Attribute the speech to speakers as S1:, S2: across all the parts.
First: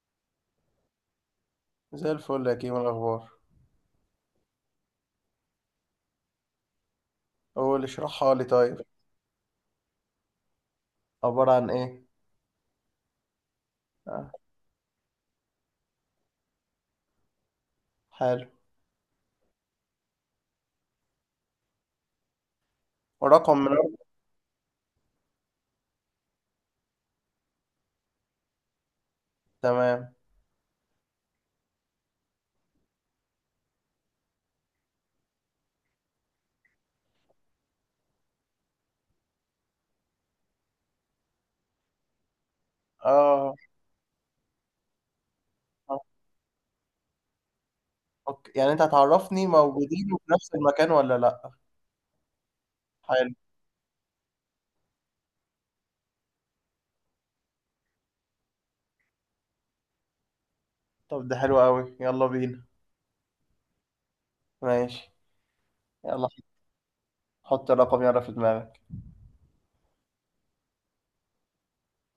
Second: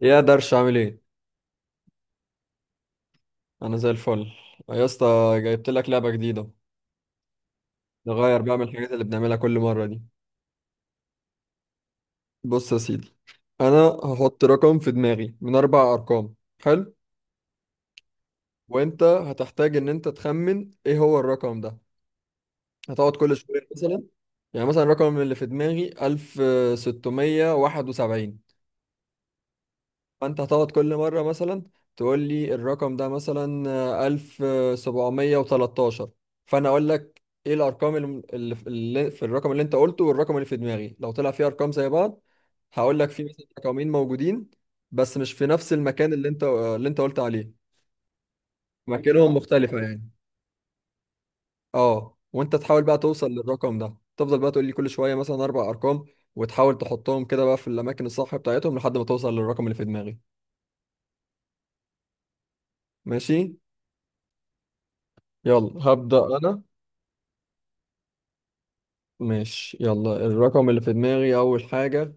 S1: يا درش، عامل ايه؟
S2: زي الفل يا كيمو، الأخبار؟
S1: انا زي الفل يا اسطى. جايبت لك لعبه جديده.
S2: قول اشرحها
S1: نغير
S2: لي
S1: بقى من
S2: طيب.
S1: الحاجات اللي بنعملها كل مره دي.
S2: عبارة عن إيه؟
S1: بص يا سيدي، انا
S2: آه.
S1: هحط رقم في دماغي من اربع ارقام. حلو.
S2: حلو.
S1: وانت هتحتاج ان انت تخمن ايه هو الرقم ده. هتقعد كل
S2: ورقم
S1: شويه
S2: من.
S1: مثلا. يعني مثلا الرقم اللي في دماغي 1671.
S2: تمام.
S1: فانت هتقعد كل مرة مثلا تقول لي الرقم ده مثلا 1713. فانا اقول لك ايه الارقام اللي في الرقم اللي انت قلته والرقم اللي في دماغي، لو طلع فيه ارقام زي بعض هقول لك في مثلا
S2: آه.
S1: رقمين موجودين بس مش في نفس
S2: آه.
S1: المكان اللي انت قلت عليه.
S2: أوكي، يعني أنت
S1: مكانهم
S2: هتعرفني
S1: مختلفة
S2: موجودين
S1: يعني.
S2: في نفس المكان ولا لأ؟
S1: اه، وانت تحاول بقى توصل
S2: حلو.
S1: للرقم ده، تفضل بقى تقول لي كل شوية مثلا اربع ارقام وتحاول تحطهم كده بقى في الاماكن الصح بتاعتهم لحد ما توصل للرقم اللي في دماغي.
S2: طب ده حلو أوي، يلا بينا.
S1: ماشي،
S2: ماشي.
S1: يلا هبدأ
S2: يلا
S1: انا.
S2: حط الرقم يلا في دماغك.
S1: ماشي، يلا الرقم اللي في دماغي أول حاجة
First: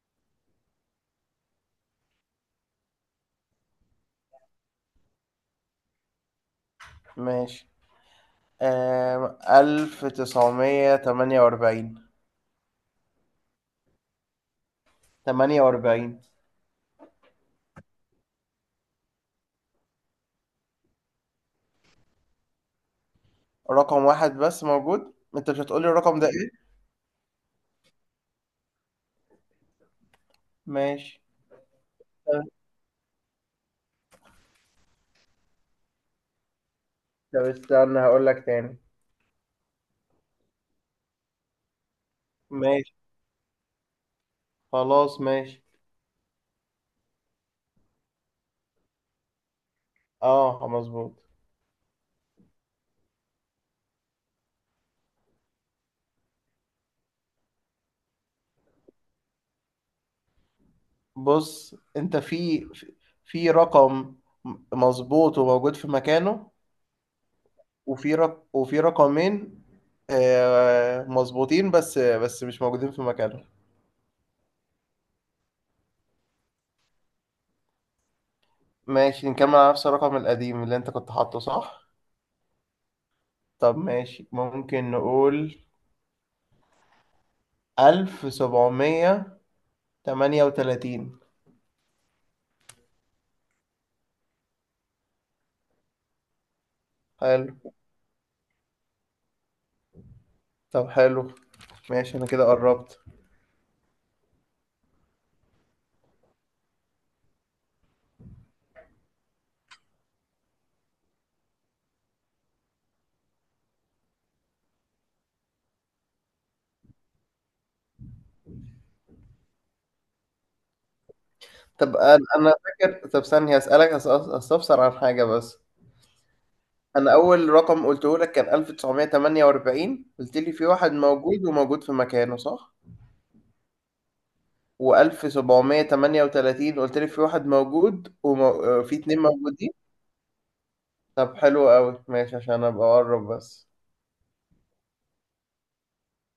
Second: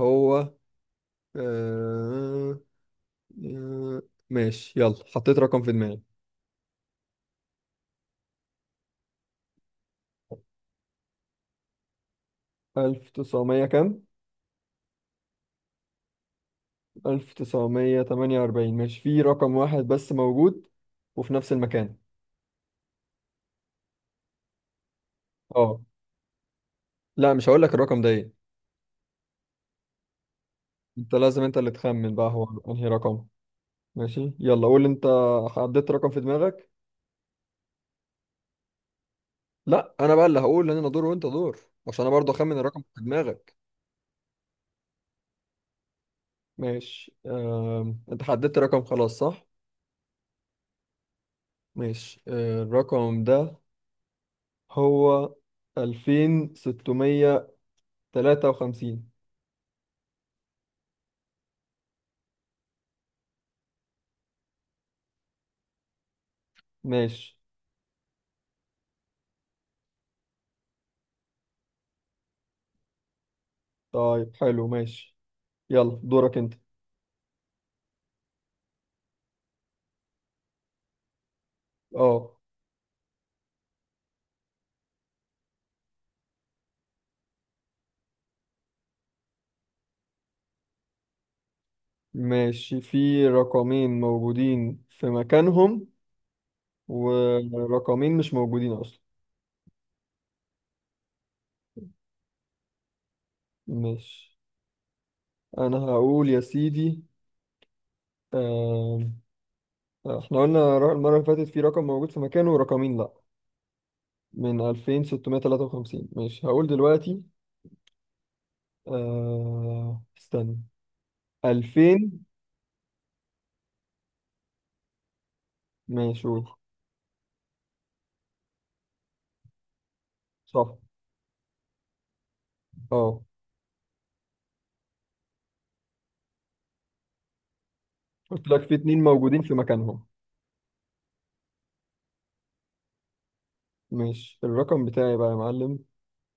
S1: هو آه... آه، ماشي، يلا حطيت رقم في دماغي.
S2: ماشي. 1948.
S1: ألف تسعمية كام؟
S2: تمانية وأربعين.
S1: 1948 ماشي، في رقم واحد بس موجود وفي نفس المكان.
S2: رقم واحد بس موجود، أنت مش
S1: اه.
S2: هتقولي الرقم ده إيه؟
S1: لا، مش هقول لك الرقم ده ايه. انت
S2: ماشي.
S1: لازم انت اللي تخمن بقى
S2: طب
S1: هو انهي رقم. ماشي، يلا قول انت. حددت رقم في دماغك.
S2: طب استنى هقولك تاني.
S1: لا، انا بقى اللي هقول ان انا دور وانت دور. عشان انا برضه اخمن الرقم
S2: ماشي.
S1: في دماغك.
S2: خلاص ماشي.
S1: ماشي. انت حددت رقم خلاص، صح؟
S2: اه مظبوط.
S1: ماشي، الرقم ده هو 2653.
S2: بص انت في رقم مظبوط وموجود في مكانه.
S1: ماشي.
S2: وفي رقمين مظبوطين بس مش موجودين في مكانه.
S1: طيب حلو، ماشي. يلا دورك انت.
S2: ماشي، نكمل على نفس الرقم القديم اللي انت كنت حاطه صح.
S1: اه.
S2: طب ماشي، ممكن نقول 1738.
S1: ماشي، في رقمين موجودين في مكانهم
S2: حلو.
S1: ورقمين مش موجودين اصلا.
S2: طب حلو ماشي، انا كده قربت.
S1: ماشي. انا هقول يا سيدي. آم، احنا قلنا المرة اللي فاتت في رقم موجود في مكانه ورقمين لا، من 2653. ماشي هقول دلوقتي. آه،
S2: طب
S1: استنى.
S2: انا فاكر، طب ثانية اسألك استفسر عن حاجة بس.
S1: ماشي قول.
S2: انا اول رقم قلته لك كان 1948، قلت لي في
S1: صح،
S2: واحد موجود وموجود في مكانه صح.
S1: اه،
S2: و1738 قلت لي في واحد موجود
S1: قلت لك في
S2: وفي
S1: اتنين
S2: اتنين
S1: موجودين في
S2: موجودين.
S1: مكانهم.
S2: طب حلو قوي ماشي عشان ابقى اقرب بس.
S1: ماشي. الرقم بتاعي بقى يا معلم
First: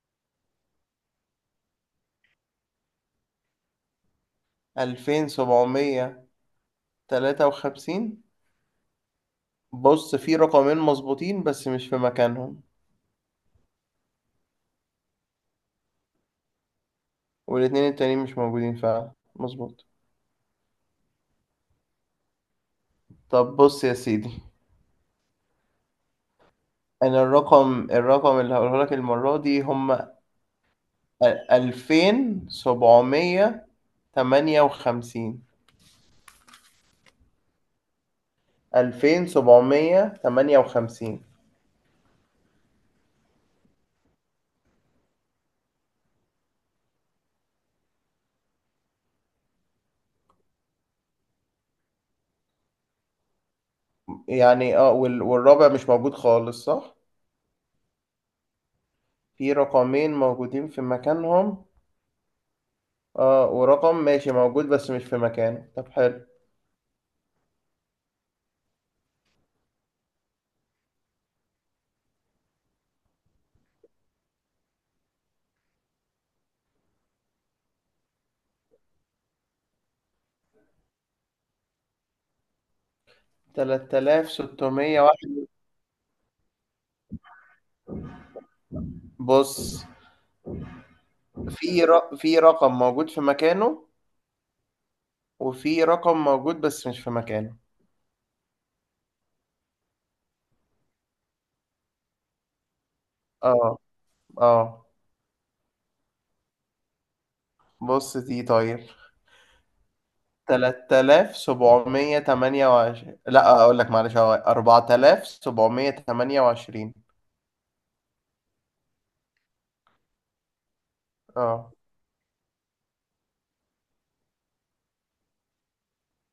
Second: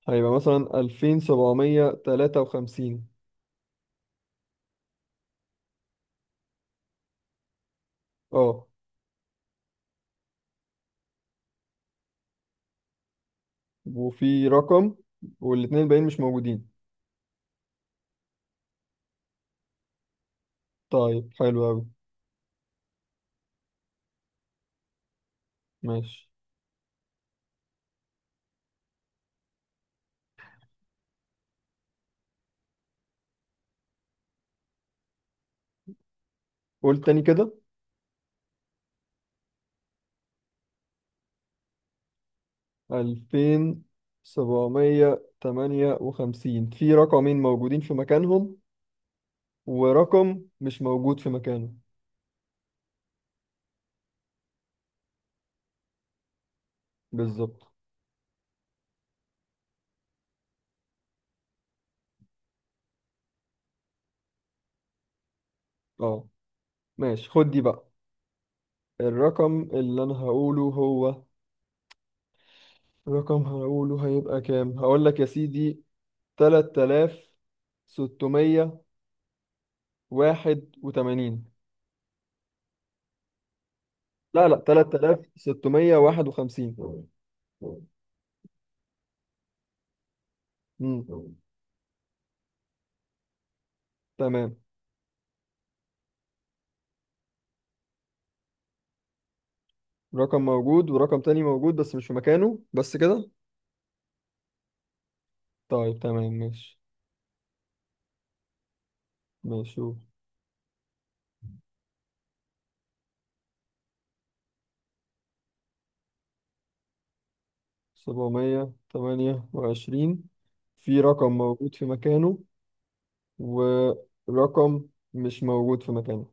S1: هيبقى مثلا 2753.
S2: 2753.
S1: اه،
S2: بص في رقمين مظبوطين بس مش في مكانهم.
S1: وفي رقم والاتنين الباقيين مش موجودين.
S2: والاتنين التانيين مش موجودين فعلا، مظبوط.
S1: طيب حلو أوي.
S2: طب بص يا سيدي،
S1: ماشي.
S2: انا الرقم الرقم اللي هقوله لك المرة دي هم 2758.
S1: قول تاني كده.
S2: 2758.
S1: 2758 في رقمين موجودين في مكانهم ورقم مش موجود في مكانه.
S2: يعني اه والرابع مش موجود خالص صح؟
S1: بالظبط.
S2: في رقمين موجودين في مكانهم، اه ورقم ماشي موجود بس مش في مكانه. طب
S1: اه.
S2: حلو.
S1: ماشي، خد دي بقى. الرقم اللي أنا هقوله هو رقم هقوله هيبقى كام. هقول لك يا سيدي 3681.
S2: تلات آلاف
S1: لا لا،
S2: ستمية واحد
S1: 3651.
S2: بص
S1: امم.
S2: في رقم موجود في مكانه،
S1: تمام.
S2: وفي رقم موجود بس مش في مكانه.
S1: رقم موجود ورقم تاني موجود بس مش في مكانه، بس كده.
S2: اه. اه.
S1: طيب تمام، ماشي.
S2: بص دي طيب.
S1: ماشي شوف.
S2: 3728، لا اقول لك معلش، هو 4728.
S1: 728، في رقم
S2: اه
S1: موجود في مكانه ورقم مش موجود في مكانه.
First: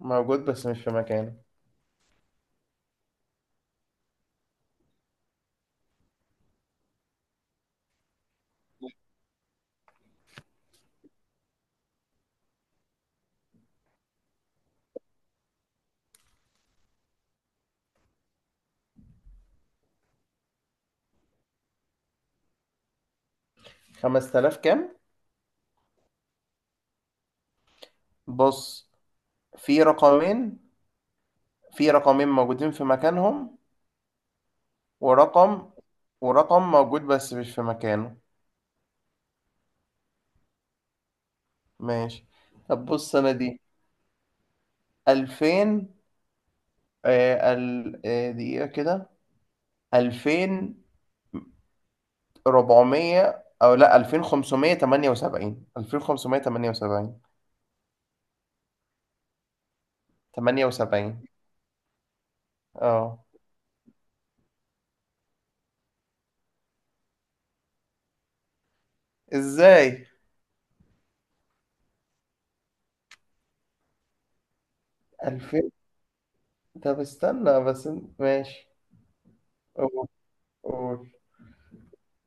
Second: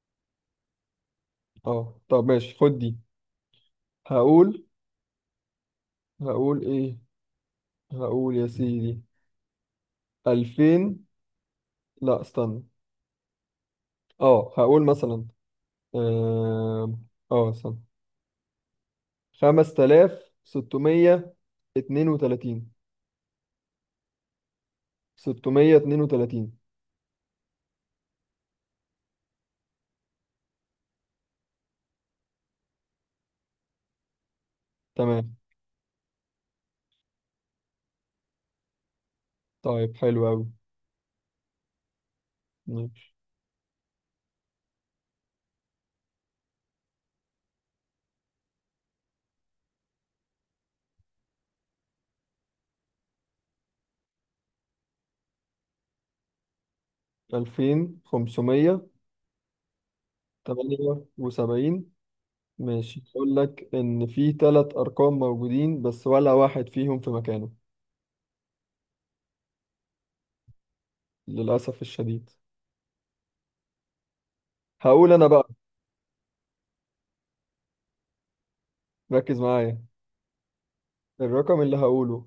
S2: موجود بس مش في مكانه.
S1: اه، طب ماشي خد دي. هقول هقول ايه. هقول يا سيدي 2000. لا، استنى. اه هقول مثلا. اه استنى. 5632.
S2: 5000 كام؟
S1: 632.
S2: بص في رقمين في رقمين موجودين في مكانهم،
S1: تمام.
S2: ورقم ورقم موجود بس مش في مكانه.
S1: طيب حلو قوي.
S2: ماشي. طب
S1: ماشي.
S2: بص انا دي 2000. آه ال... آه دقيقة كده، 2400، او لا، 2578. 2578.
S1: 2578.
S2: 78.
S1: ماشي،
S2: اه.
S1: اقول لك ان في ثلاث ارقام موجودين بس ولا واحد فيهم في مكانه.
S2: ازاي؟
S1: للاسف الشديد. هقول انا بقى.
S2: 2000. طب استنى بس ماشي.
S1: ركز معايا.
S2: قول. قول
S1: الرقم اللي هقوله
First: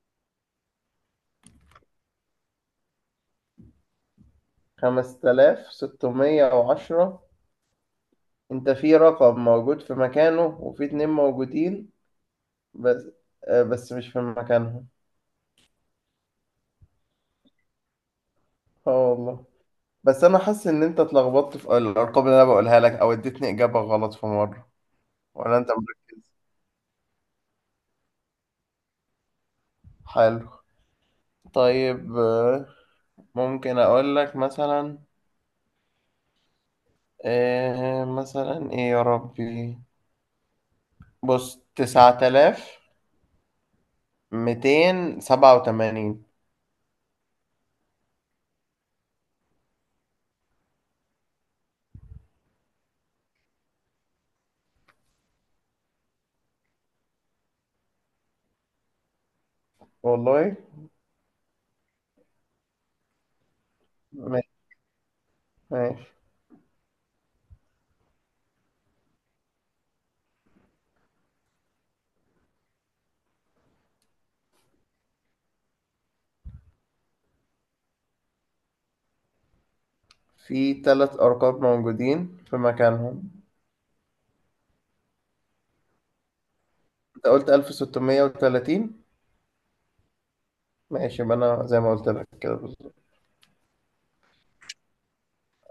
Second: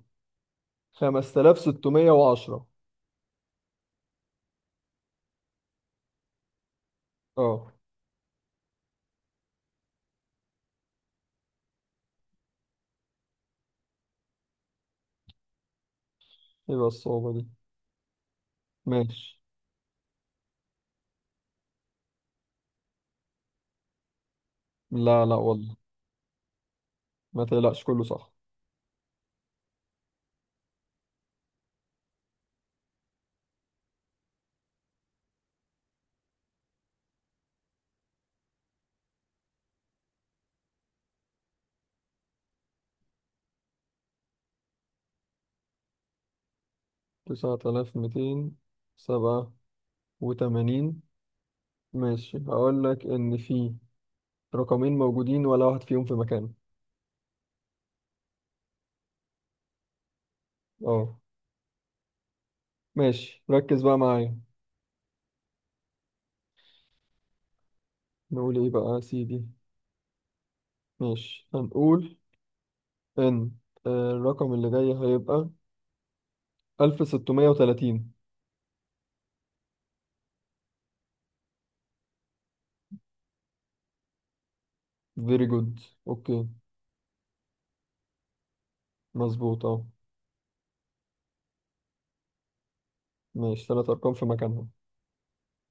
S1: 5610.
S2: 5610.
S1: اه.
S2: انت في رقم موجود في مكانه، وفي اتنين موجودين بس بس مش في مكانهم.
S1: يبقى الصعوبة دي.
S2: اه
S1: ماشي.
S2: والله. بس انا حاسس ان انت اتلخبطت في الارقام اللي انا بقولها لك او اديتني اجابة غلط في مرة.
S1: لا لا
S2: ولا انت
S1: والله.
S2: مركز.
S1: ما تقلقش، كله صح.
S2: حلو. طيب ممكن اقول لك مثلا مثلا ايه يا ربي. بص 9287.
S1: 9287. ماشي هقول لك إن في رقمين موجودين ولا واحد فيهم في مكانه.
S2: والله.
S1: اه. ماشي، ركز بقى معايا.
S2: ماشي. ماشي.
S1: نقول إيه بقى يا سيدي. ماشي هنقول إن الرقم اللي جاي هيبقى 1630.
S2: في تلات أرقام موجودين في مكانهم.
S1: فيري جود. أوكي.
S2: أنت قلت 1630.
S1: مظبوط، اه.
S2: ماشي، يبقى أنا زي ما قلت لك كده بالظبط.
S1: ماشي، تلات أرقام في مكانهم.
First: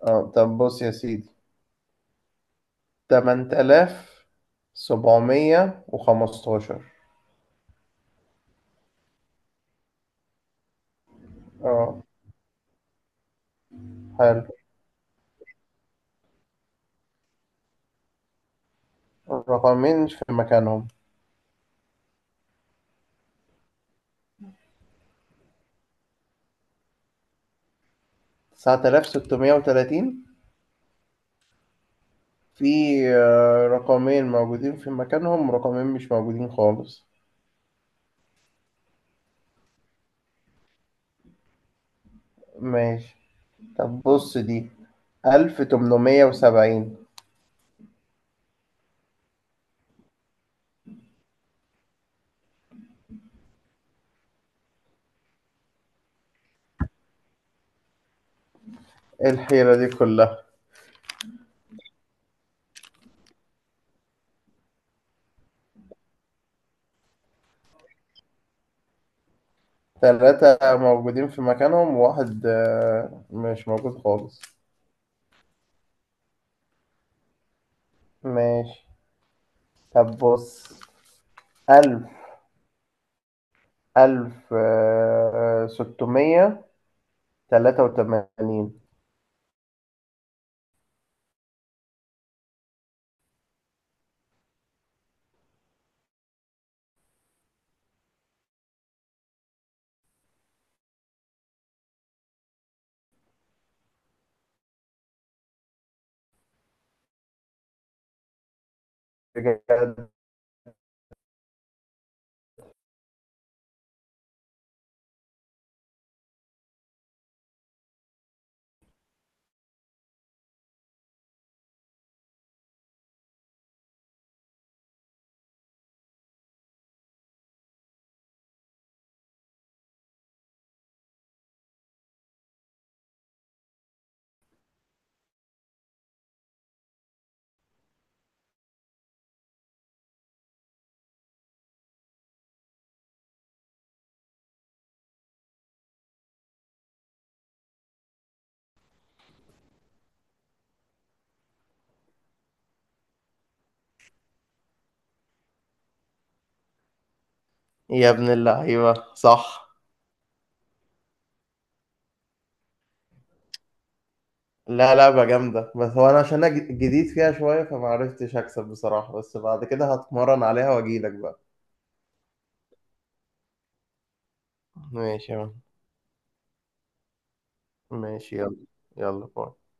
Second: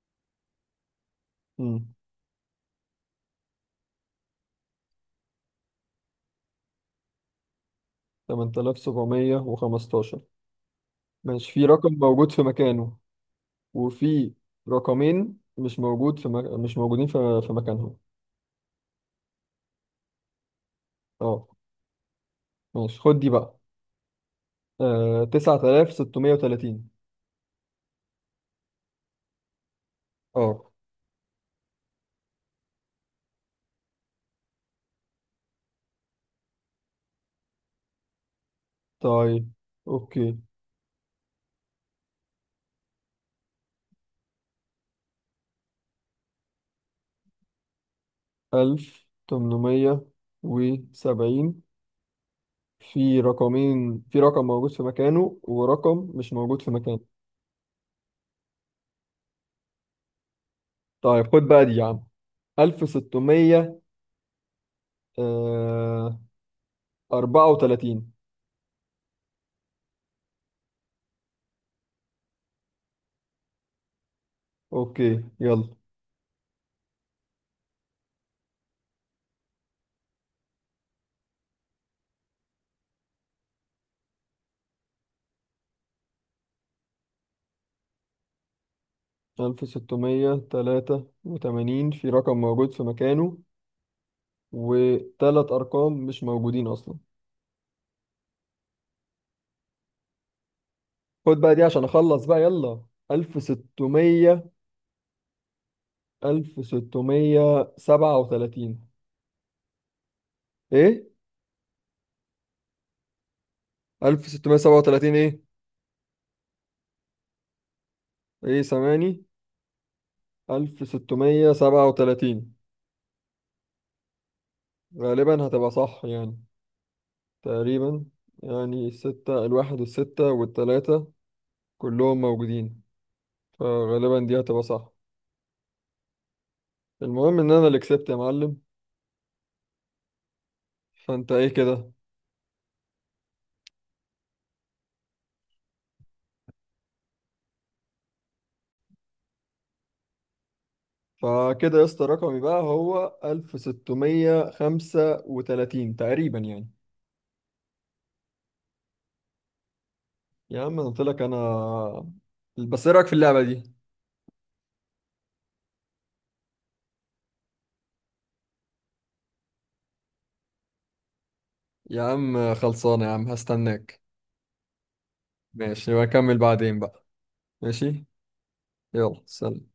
S2: أه طب بص يا سيدي. 8715.
S1: 8715. ماشي، في رقم
S2: أه.
S1: موجود في مكانه وفي
S2: حلو.
S1: رقمين مش موجودين في مكانهم.
S2: الرقمين في مكانهم.
S1: اه. ماشي خد دي بقى. 9630.
S2: 9630.
S1: اه.
S2: في رقمين موجودين في مكانهم، ورقمين مش موجودين خالص.
S1: طيب. اوكي.
S2: ماشي. طب بص دي. 1870.
S1: 1870، في رقم موجود في مكانه ورقم مش موجود في مكانه.
S2: إيه الحيرة دي كلها؟
S1: طيب خد بقى دي يا عم. 1634.
S2: تلاتة موجودين في مكانهم وواحد مش موجود خالص.
S1: اوكي يلا.
S2: ماشي. طب بص. ألف ألف ستمية تلاتة وتمانين.
S1: 1683 في رقم موجود في مكانه وتلات أرقام مش موجودين أصلا. خد بقى دي عشان أخلص بقى، يلا. ألف ستمية. 1637.
S2: بجد.
S1: إيه؟ 1637 إيه؟ إيه، سامعني؟ 1637 غالبا هتبقى صح يعني. تقريبا. يعني الستة الواحد والستة والتلاتة كلهم موجودين. فغالبا دي هتبقى صح. المهم إن أنا اللي كسبت يا معلم. فأنت إيه كده؟ فكده يا اسطى رقمي بقى هو 1635 تقريبا يعني.
S2: يا ابن اللعيبة صح.
S1: يا عم انا قلت لك انا. بس ايه رايك في اللعبه دي.
S2: لا، لعبة جامدة، بس هو أنا عشان أنا جديد فيها شوية فمعرفتش أكسب بصراحة، بس بعد كده هتمرن عليها وأجيلك بقى.
S1: يا عم خلصانه، يا عم هستناك.
S2: ماشي يا عم.
S1: ماشي نبقى نكمل بعدين بقى. ماشي.
S2: ماشي يلا. يلا
S1: يلا
S2: باي.
S1: سلام.